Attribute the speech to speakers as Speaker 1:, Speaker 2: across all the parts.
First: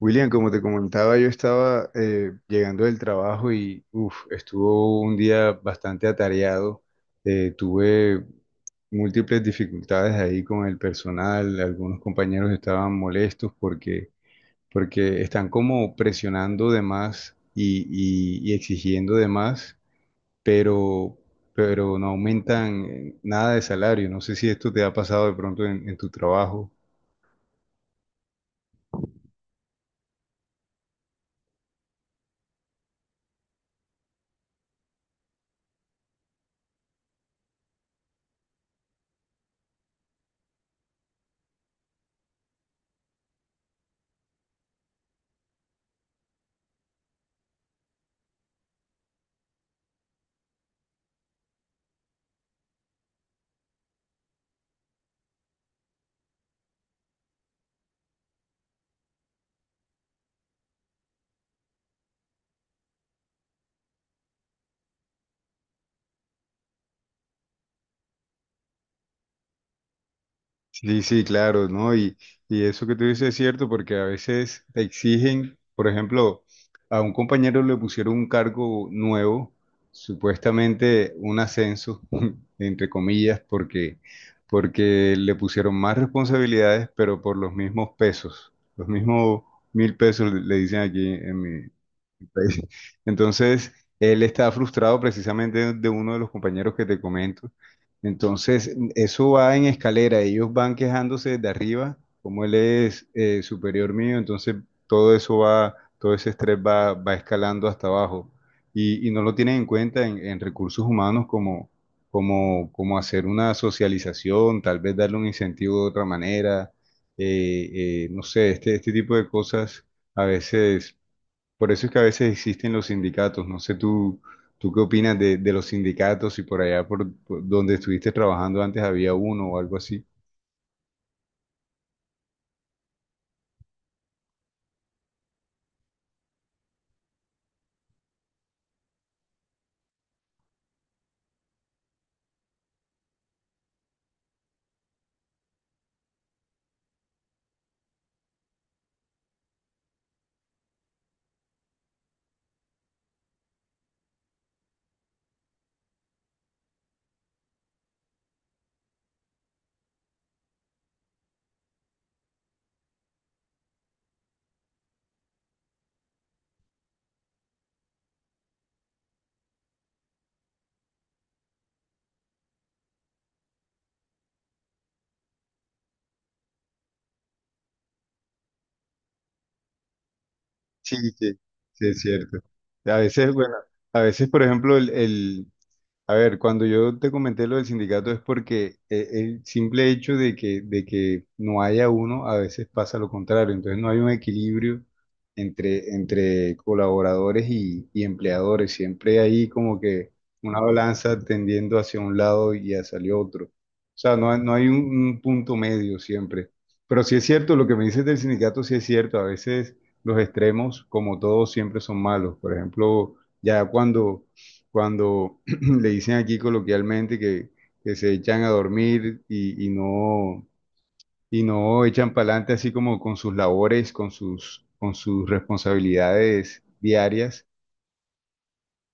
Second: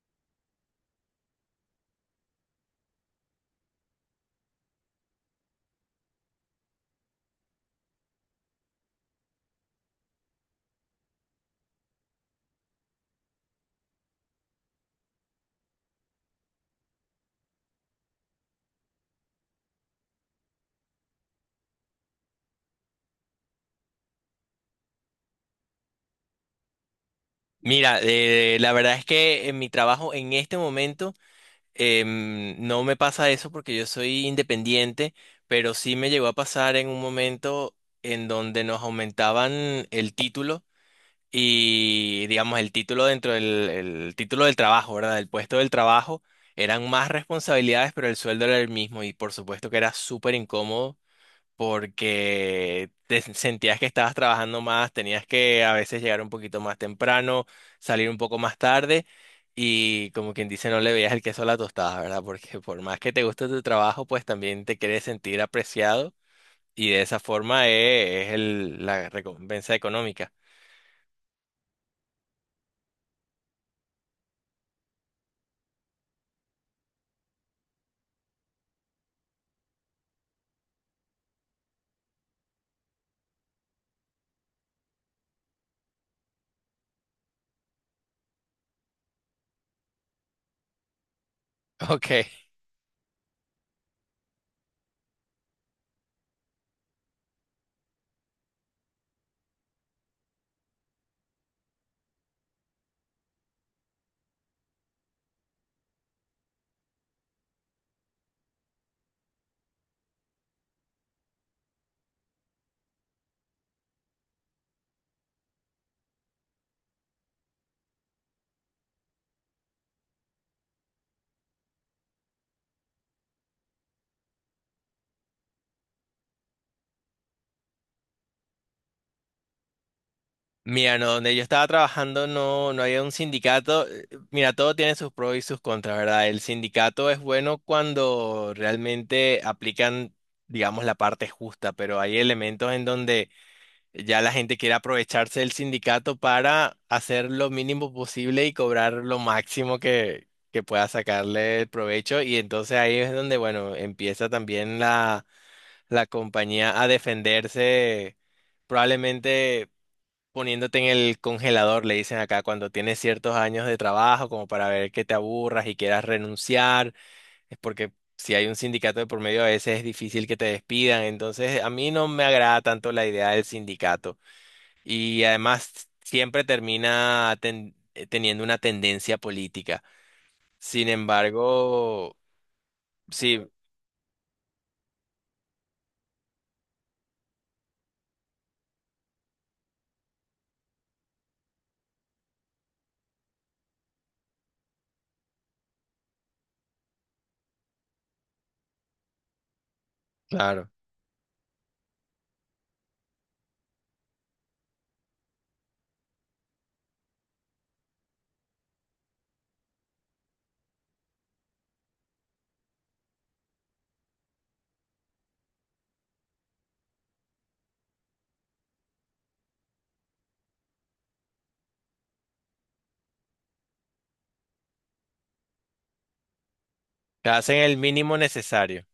Speaker 1: William, como te comentaba, yo estaba llegando del trabajo y uf, estuvo un día bastante atareado. Tuve múltiples dificultades ahí con el personal. Algunos compañeros estaban molestos porque están como presionando de más y exigiendo de más, pero, pero no aumentan nada de salario. No sé si esto te ha pasado de pronto en tu trabajo.
Speaker 2: Mira, la verdad es que en mi trabajo en este momento no me pasa eso porque yo soy independiente, pero sí me llegó a pasar en un momento en donde nos aumentaban el título y digamos el título dentro del el título del trabajo, ¿verdad? El puesto del trabajo eran más responsabilidades, pero el sueldo era el mismo y por supuesto que era súper incómodo porque te sentías que estabas trabajando más, tenías que a veces llegar un poquito más temprano, salir un poco más tarde y como quien dice no le veías el queso a la tostada, ¿verdad? Porque por más que te guste tu trabajo, pues también te quieres sentir apreciado y de esa forma la recompensa económica.
Speaker 1: Sí, sí, claro, ¿no? Y eso que tú dices es cierto porque a veces te exigen, por ejemplo, a un compañero le pusieron un cargo nuevo, supuestamente un ascenso, entre comillas, porque le pusieron más responsabilidades, pero por los mismos pesos, los mismos mil pesos le dicen aquí en mi,
Speaker 2: Ok.
Speaker 1: país. Entonces, él está frustrado precisamente de uno de los compañeros que te comento. Entonces, eso va en escalera. Ellos van quejándose de arriba, como él es superior mío, entonces todo eso va, todo ese estrés va, va escalando hasta abajo. Y no lo tienen en cuenta en recursos humanos como hacer una socialización, tal vez darle un incentivo de otra manera. No sé, este tipo de cosas a veces, por eso es que a veces existen los sindicatos. No sé, tú qué opinas de los sindicatos, y por allá por donde estuviste trabajando antes había uno o algo así.
Speaker 2: Mira, no, donde yo estaba trabajando no, no había un sindicato. Mira, todo tiene sus pros y sus contras, ¿verdad? El sindicato es bueno cuando realmente aplican, digamos, la parte justa, pero hay elementos en donde ya la gente quiere aprovecharse del sindicato para hacer lo mínimo posible y cobrar lo máximo que pueda sacarle el provecho. Y entonces ahí es donde, bueno, empieza también la compañía a defenderse probablemente poniéndote en el congelador, le dicen acá, cuando tienes ciertos años de trabajo, como para ver que te aburras y quieras renunciar, es porque si hay un sindicato de por medio a veces es difícil que te despidan, entonces a mí no me agrada tanto la idea del sindicato y además siempre termina teniendo una tendencia política. Sin
Speaker 1: Sí, sí, sí, es
Speaker 2: embargo,
Speaker 1: cierto. A veces,
Speaker 2: sí,
Speaker 1: bueno, a veces, por ejemplo, a ver, cuando yo te comenté lo del sindicato es porque el simple hecho de que no haya uno, a veces pasa lo contrario. Entonces no hay un equilibrio entre colaboradores y empleadores. Siempre hay como que una
Speaker 2: claro,
Speaker 1: balanza tendiendo hacia un lado y hacia el otro. O sea, no hay un punto medio siempre. Pero sí es cierto, lo que me dices del sindicato sí es cierto. A veces los extremos, como todos, siempre son malos. Por ejemplo, ya cuando, cuando le dicen aquí coloquialmente que se echan a dormir y y no echan para adelante así como con sus labores, con sus responsabilidades
Speaker 2: te
Speaker 1: diarias.
Speaker 2: hacen el mínimo necesario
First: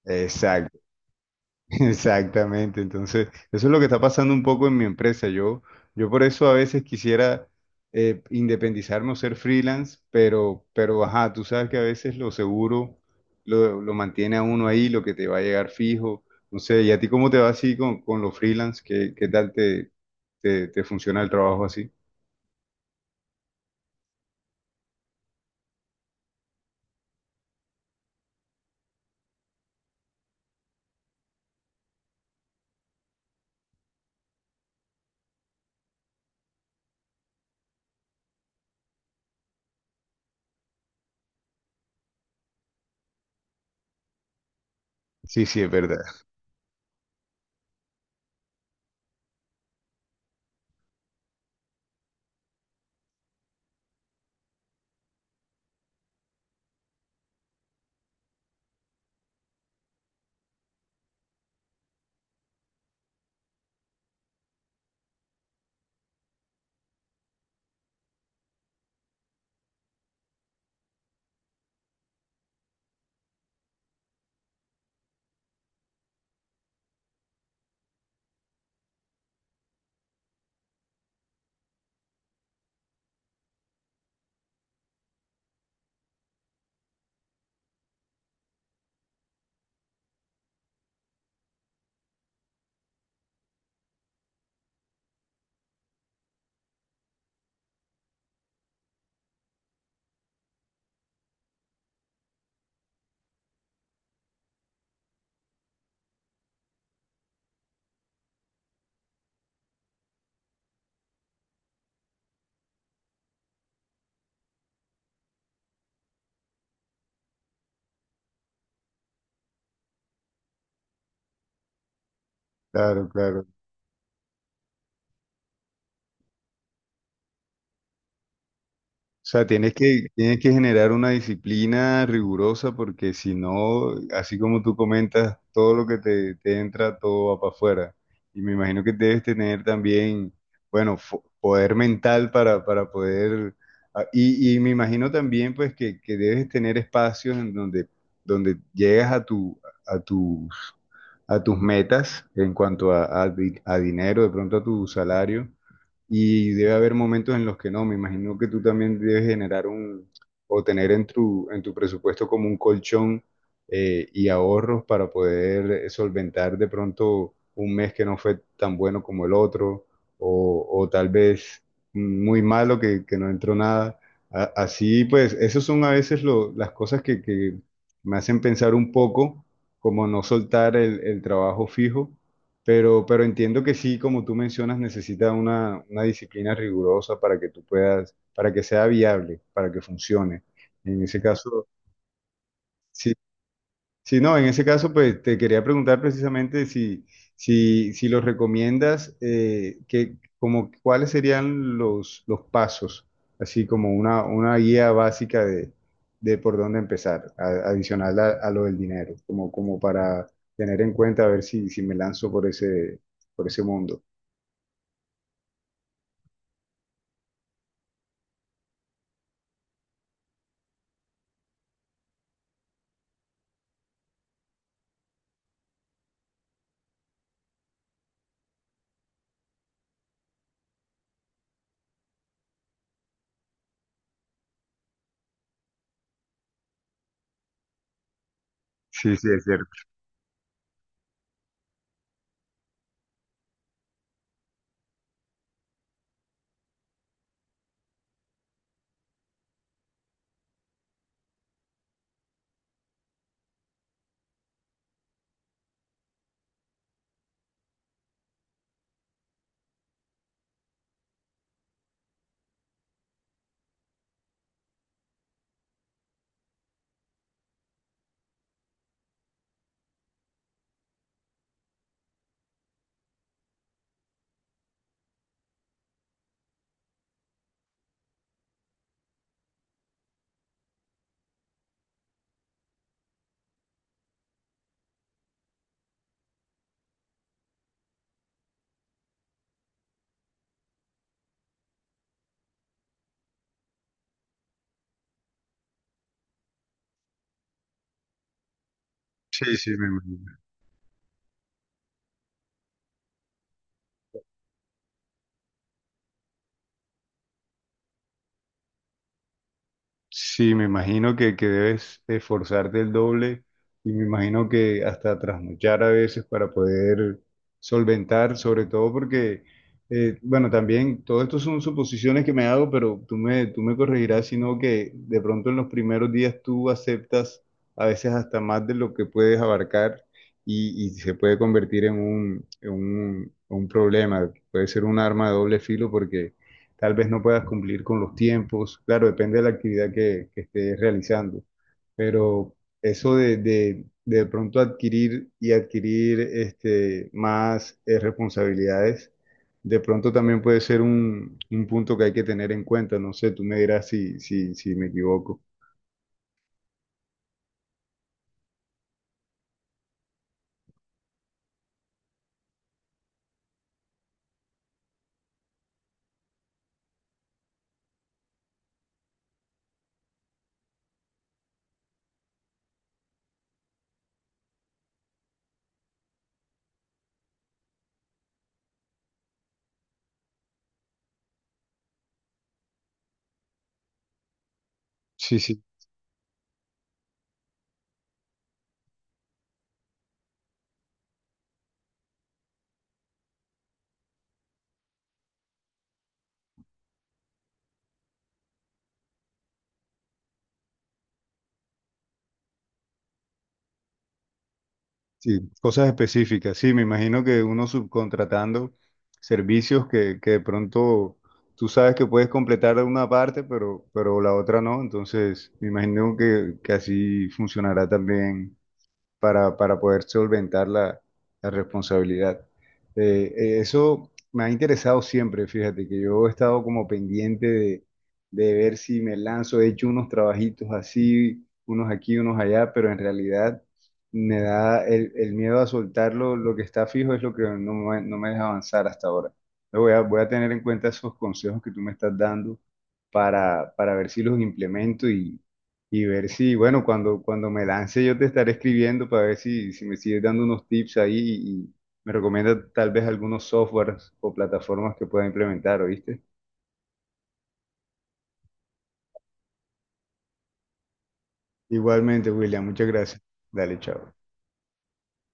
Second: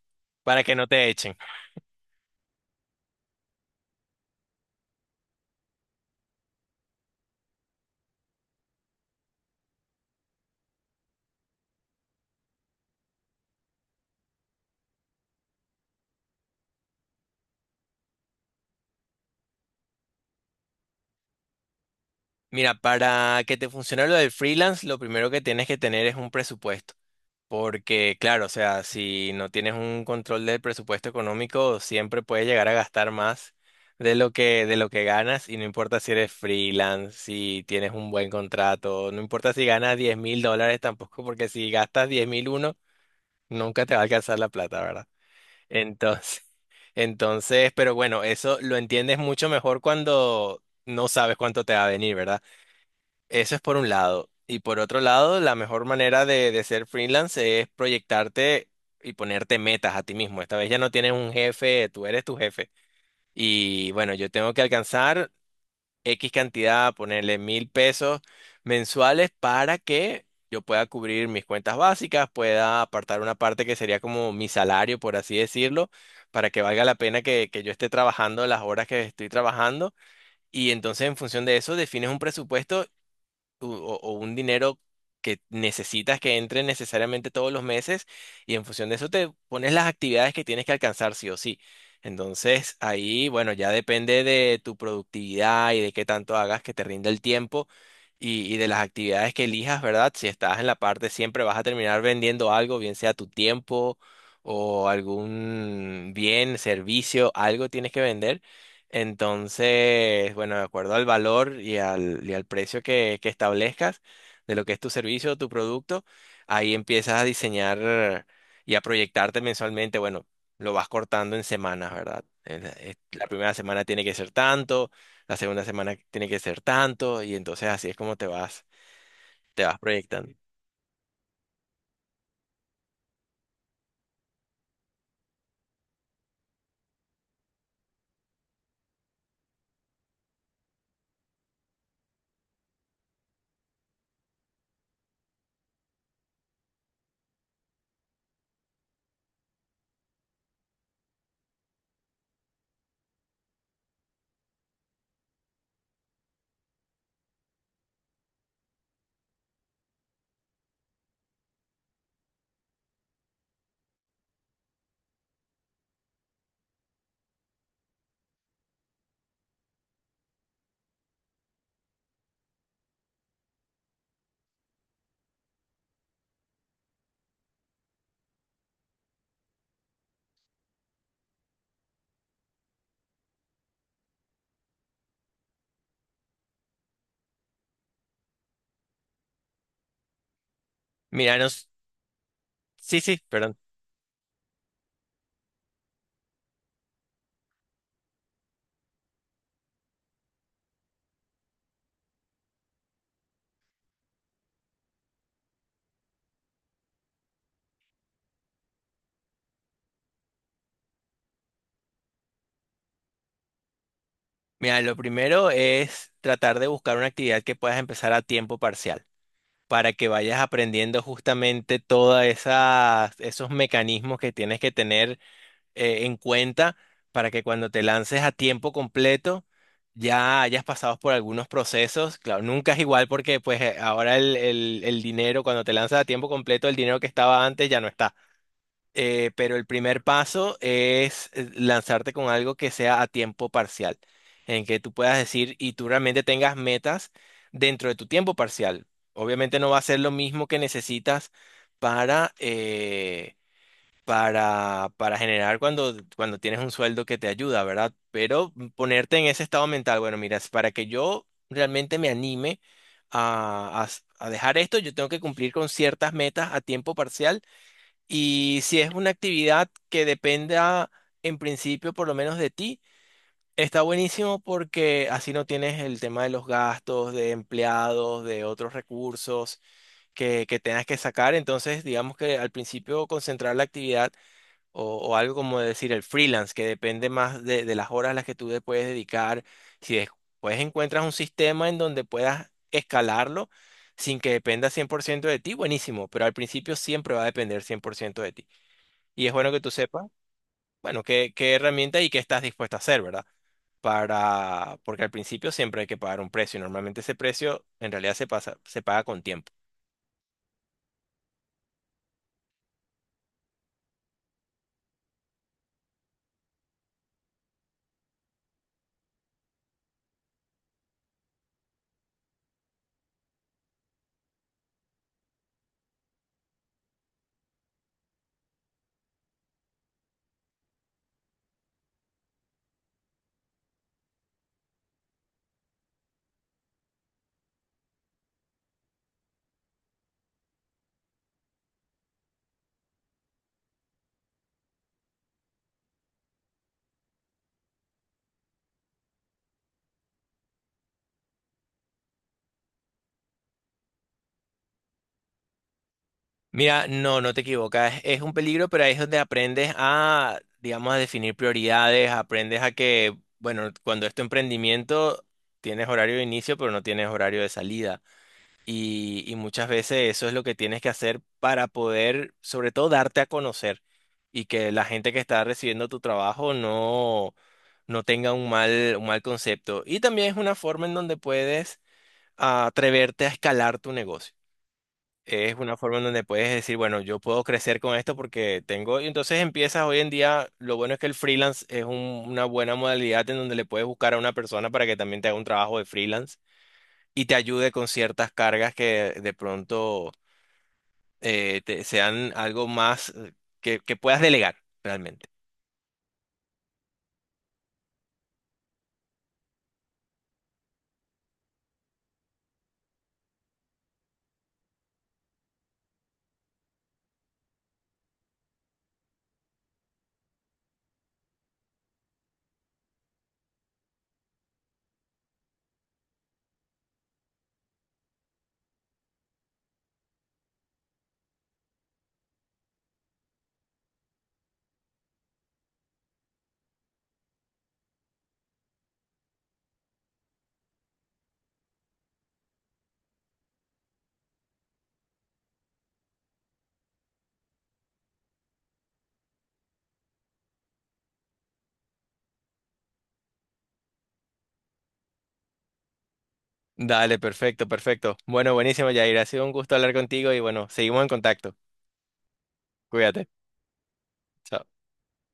Speaker 2: para que no te echen.
Speaker 1: Exactamente, entonces eso es lo que está pasando un poco en mi empresa. Yo por eso a veces quisiera independizarme o ser freelance, pero ajá, tú sabes que a veces lo seguro lo mantiene a uno ahí, lo que te va a llegar fijo. No sé, ¿y a ti cómo te va así con los freelance? ¿Qué, qué tal te funciona el trabajo así?
Speaker 2: Mira, para que te funcione lo del freelance, lo primero que tienes que tener es un presupuesto. Porque, claro, o sea, si no tienes un control del presupuesto económico, siempre puedes llegar a gastar más de de lo que ganas, y no importa si eres freelance, si tienes un buen contrato, no importa si ganas 10.000 dólares tampoco, porque si gastas 10.001, nunca te va a alcanzar la plata, ¿verdad?
Speaker 1: Sí, sí, es verdad.
Speaker 2: Entonces, entonces, pero bueno, eso lo entiendes mucho mejor cuando no sabes cuánto te va a venir, ¿verdad? Eso es por un lado. Y por otro lado, la mejor manera de ser freelance es proyectarte y ponerte metas a ti mismo. Esta vez ya no tienes un jefe, tú eres tu jefe. Y bueno, yo tengo que alcanzar X cantidad, ponerle 1.000 pesos mensuales para que yo pueda cubrir mis cuentas básicas, pueda apartar una parte que sería como mi salario, por así decirlo, para que valga la pena que yo esté trabajando las horas que estoy trabajando. Y entonces en función de eso defines un presupuesto o un dinero que necesitas que entre necesariamente todos los meses y en función de eso te pones las actividades que tienes que alcanzar sí o sí. Entonces ahí, bueno, ya depende de tu productividad y de qué tanto hagas que te rinda el tiempo y de las actividades que elijas, ¿verdad? Si estás en la parte siempre vas a terminar vendiendo algo, bien sea tu tiempo o algún bien, servicio, algo tienes que vender. Entonces, bueno, de acuerdo al valor y al precio que establezcas de lo que es tu servicio o tu producto, ahí empiezas a diseñar y a proyectarte mensualmente. Bueno, lo vas cortando en semanas, ¿verdad? En La
Speaker 1: Claro,
Speaker 2: La
Speaker 1: claro.
Speaker 2: primera semana tiene que ser tanto, la segunda semana tiene que ser tanto, y entonces así es como
Speaker 1: O sea,
Speaker 2: te vas proyectando.
Speaker 1: tienes que generar una disciplina rigurosa porque si no, así como tú comentas, todo lo que te entra, todo va para afuera. Y me imagino que debes tener también, bueno, poder mental para poder... Ah, y me imagino también pues que debes tener espacios en donde, donde llegas a tu, a tus, a tus metas en cuanto a, a dinero, de pronto a tu salario y debe haber momentos en los que no. Me imagino que tú también debes generar un, o tener en tu presupuesto como un colchón y ahorros para poder solventar de pronto un mes que no fue tan bueno como el otro o tal vez muy malo que no entró nada. Así pues, esos son a veces las cosas que me hacen pensar un poco como no soltar el trabajo fijo, pero entiendo que sí, como tú mencionas, necesita una disciplina rigurosa para que tú puedas, para que sea viable, para que funcione. En ese
Speaker 2: Mira,
Speaker 1: caso,
Speaker 2: nos- sí,
Speaker 1: sí,
Speaker 2: sí, perdón.
Speaker 1: sí, no, en ese caso, pues te quería preguntar precisamente si, si los recomiendas, que, como, cuáles serían los pasos, así como una guía básica de por dónde empezar, adicional a lo del dinero, como para tener en cuenta a ver si, si me lanzo por ese mundo.
Speaker 2: Mira, lo primero es tratar de buscar una actividad que puedas empezar a tiempo parcial. Para que vayas aprendiendo justamente todos esos mecanismos que tienes que tener en cuenta para que cuando te lances a tiempo completo ya hayas pasado por algunos procesos. Claro, nunca es igual porque pues ahora el dinero, cuando te lanzas a tiempo completo, el dinero que estaba antes ya no está.
Speaker 1: Sí, sí, es
Speaker 2: Pero el
Speaker 1: cierto.
Speaker 2: primer paso es lanzarte con algo que sea a tiempo parcial, en que tú puedas decir y tú realmente tengas metas dentro de tu tiempo parcial. Obviamente no va a ser lo mismo que necesitas para, eh, para generar cuando tienes un sueldo que te ayuda, ¿verdad? Pero ponerte en ese estado mental, bueno, mira, es para que yo realmente me anime a, a a dejar esto, yo tengo que cumplir con ciertas metas a tiempo parcial y si es una actividad que dependa en principio por lo menos de ti, está buenísimo porque así no tienes el tema de los gastos, de empleados, de otros recursos que tengas que sacar. Entonces, digamos que al principio concentrar la actividad o algo como decir el freelance, que depende más de las horas a las que tú le puedes dedicar. Si después encuentras un sistema en donde puedas escalarlo sin que dependa 100% de ti, buenísimo, pero al principio siempre va a depender 100% de ti. Y es bueno
Speaker 1: Sí,
Speaker 2: que
Speaker 1: sí,
Speaker 2: tú
Speaker 1: me
Speaker 2: sepas,
Speaker 1: imagino.
Speaker 2: bueno, qué herramienta y qué estás dispuesto a hacer, ¿verdad? Porque al principio siempre hay que pagar un precio y normalmente ese precio en realidad se pasa, se paga con tiempo.
Speaker 1: Sí, me imagino que debes esforzarte el doble y me imagino que hasta trasnochar a veces para poder solventar, sobre todo porque, bueno, también todo esto son suposiciones que me hago, pero tú me corregirás, sino que de pronto en los primeros días tú aceptas a veces hasta más de lo que puedes abarcar y se puede convertir en un, un problema, puede ser un arma de doble filo porque tal vez no puedas cumplir con los tiempos, claro, depende de la actividad que estés realizando, pero eso de pronto adquirir y adquirir este, más responsabilidades, de pronto también puede ser un punto que hay que tener en cuenta, no sé, tú me dirás si, si me equivoco.
Speaker 2: Mira, no, no te equivocas, es un peligro, pero ahí es donde aprendes a, digamos, a definir prioridades, aprendes a que, bueno, cuando es tu emprendimiento, tienes horario de inicio, pero no tienes horario de salida. Y muchas veces eso es lo que tienes que hacer para poder, sobre todo, darte a conocer y que la gente que está recibiendo tu trabajo no, no tenga un mal concepto. Y también es una forma en donde puedes atreverte a escalar tu negocio.
Speaker 1: Sí,
Speaker 2: Es
Speaker 1: sí.
Speaker 2: una forma en donde puedes decir, bueno, yo puedo crecer con esto porque tengo... Y entonces empiezas hoy en día, lo bueno es que el freelance es una buena modalidad en donde le puedes buscar a una persona para que también te haga un trabajo de freelance y te ayude con ciertas cargas que de pronto sean algo más que puedas delegar realmente.
Speaker 1: Sí, cosas específicas. Sí, me imagino que uno subcontratando servicios que de pronto tú sabes que puedes completar una parte, pero la otra no. Entonces, me imagino que así funcionará también para poder solventar la, la responsabilidad. Eso me ha interesado siempre, fíjate, que yo he estado como pendiente de ver si me lanzo, he hecho unos trabajitos así, unos aquí, unos allá, pero en realidad me da el miedo a soltarlo, lo que está fijo es lo que no me deja avanzar hasta ahora. Lo Voy a, voy a tener en cuenta esos consejos que tú me estás dando para ver si los implemento y ver si, bueno, cuando, cuando me lance yo te estaré escribiendo para ver si, si me sigues dando unos tips ahí y me recomienda tal vez algunos softwares o plataformas que pueda implementar, ¿oíste?
Speaker 2: Dale, perfecto, perfecto. Bueno, buenísimo, Yair. Ha sido un gusto hablar contigo y bueno, seguimos en contacto.
Speaker 1: Igualmente, William, muchas gracias.
Speaker 2: Cuídate.
Speaker 1: Dale, chao.
Speaker 2: Chao.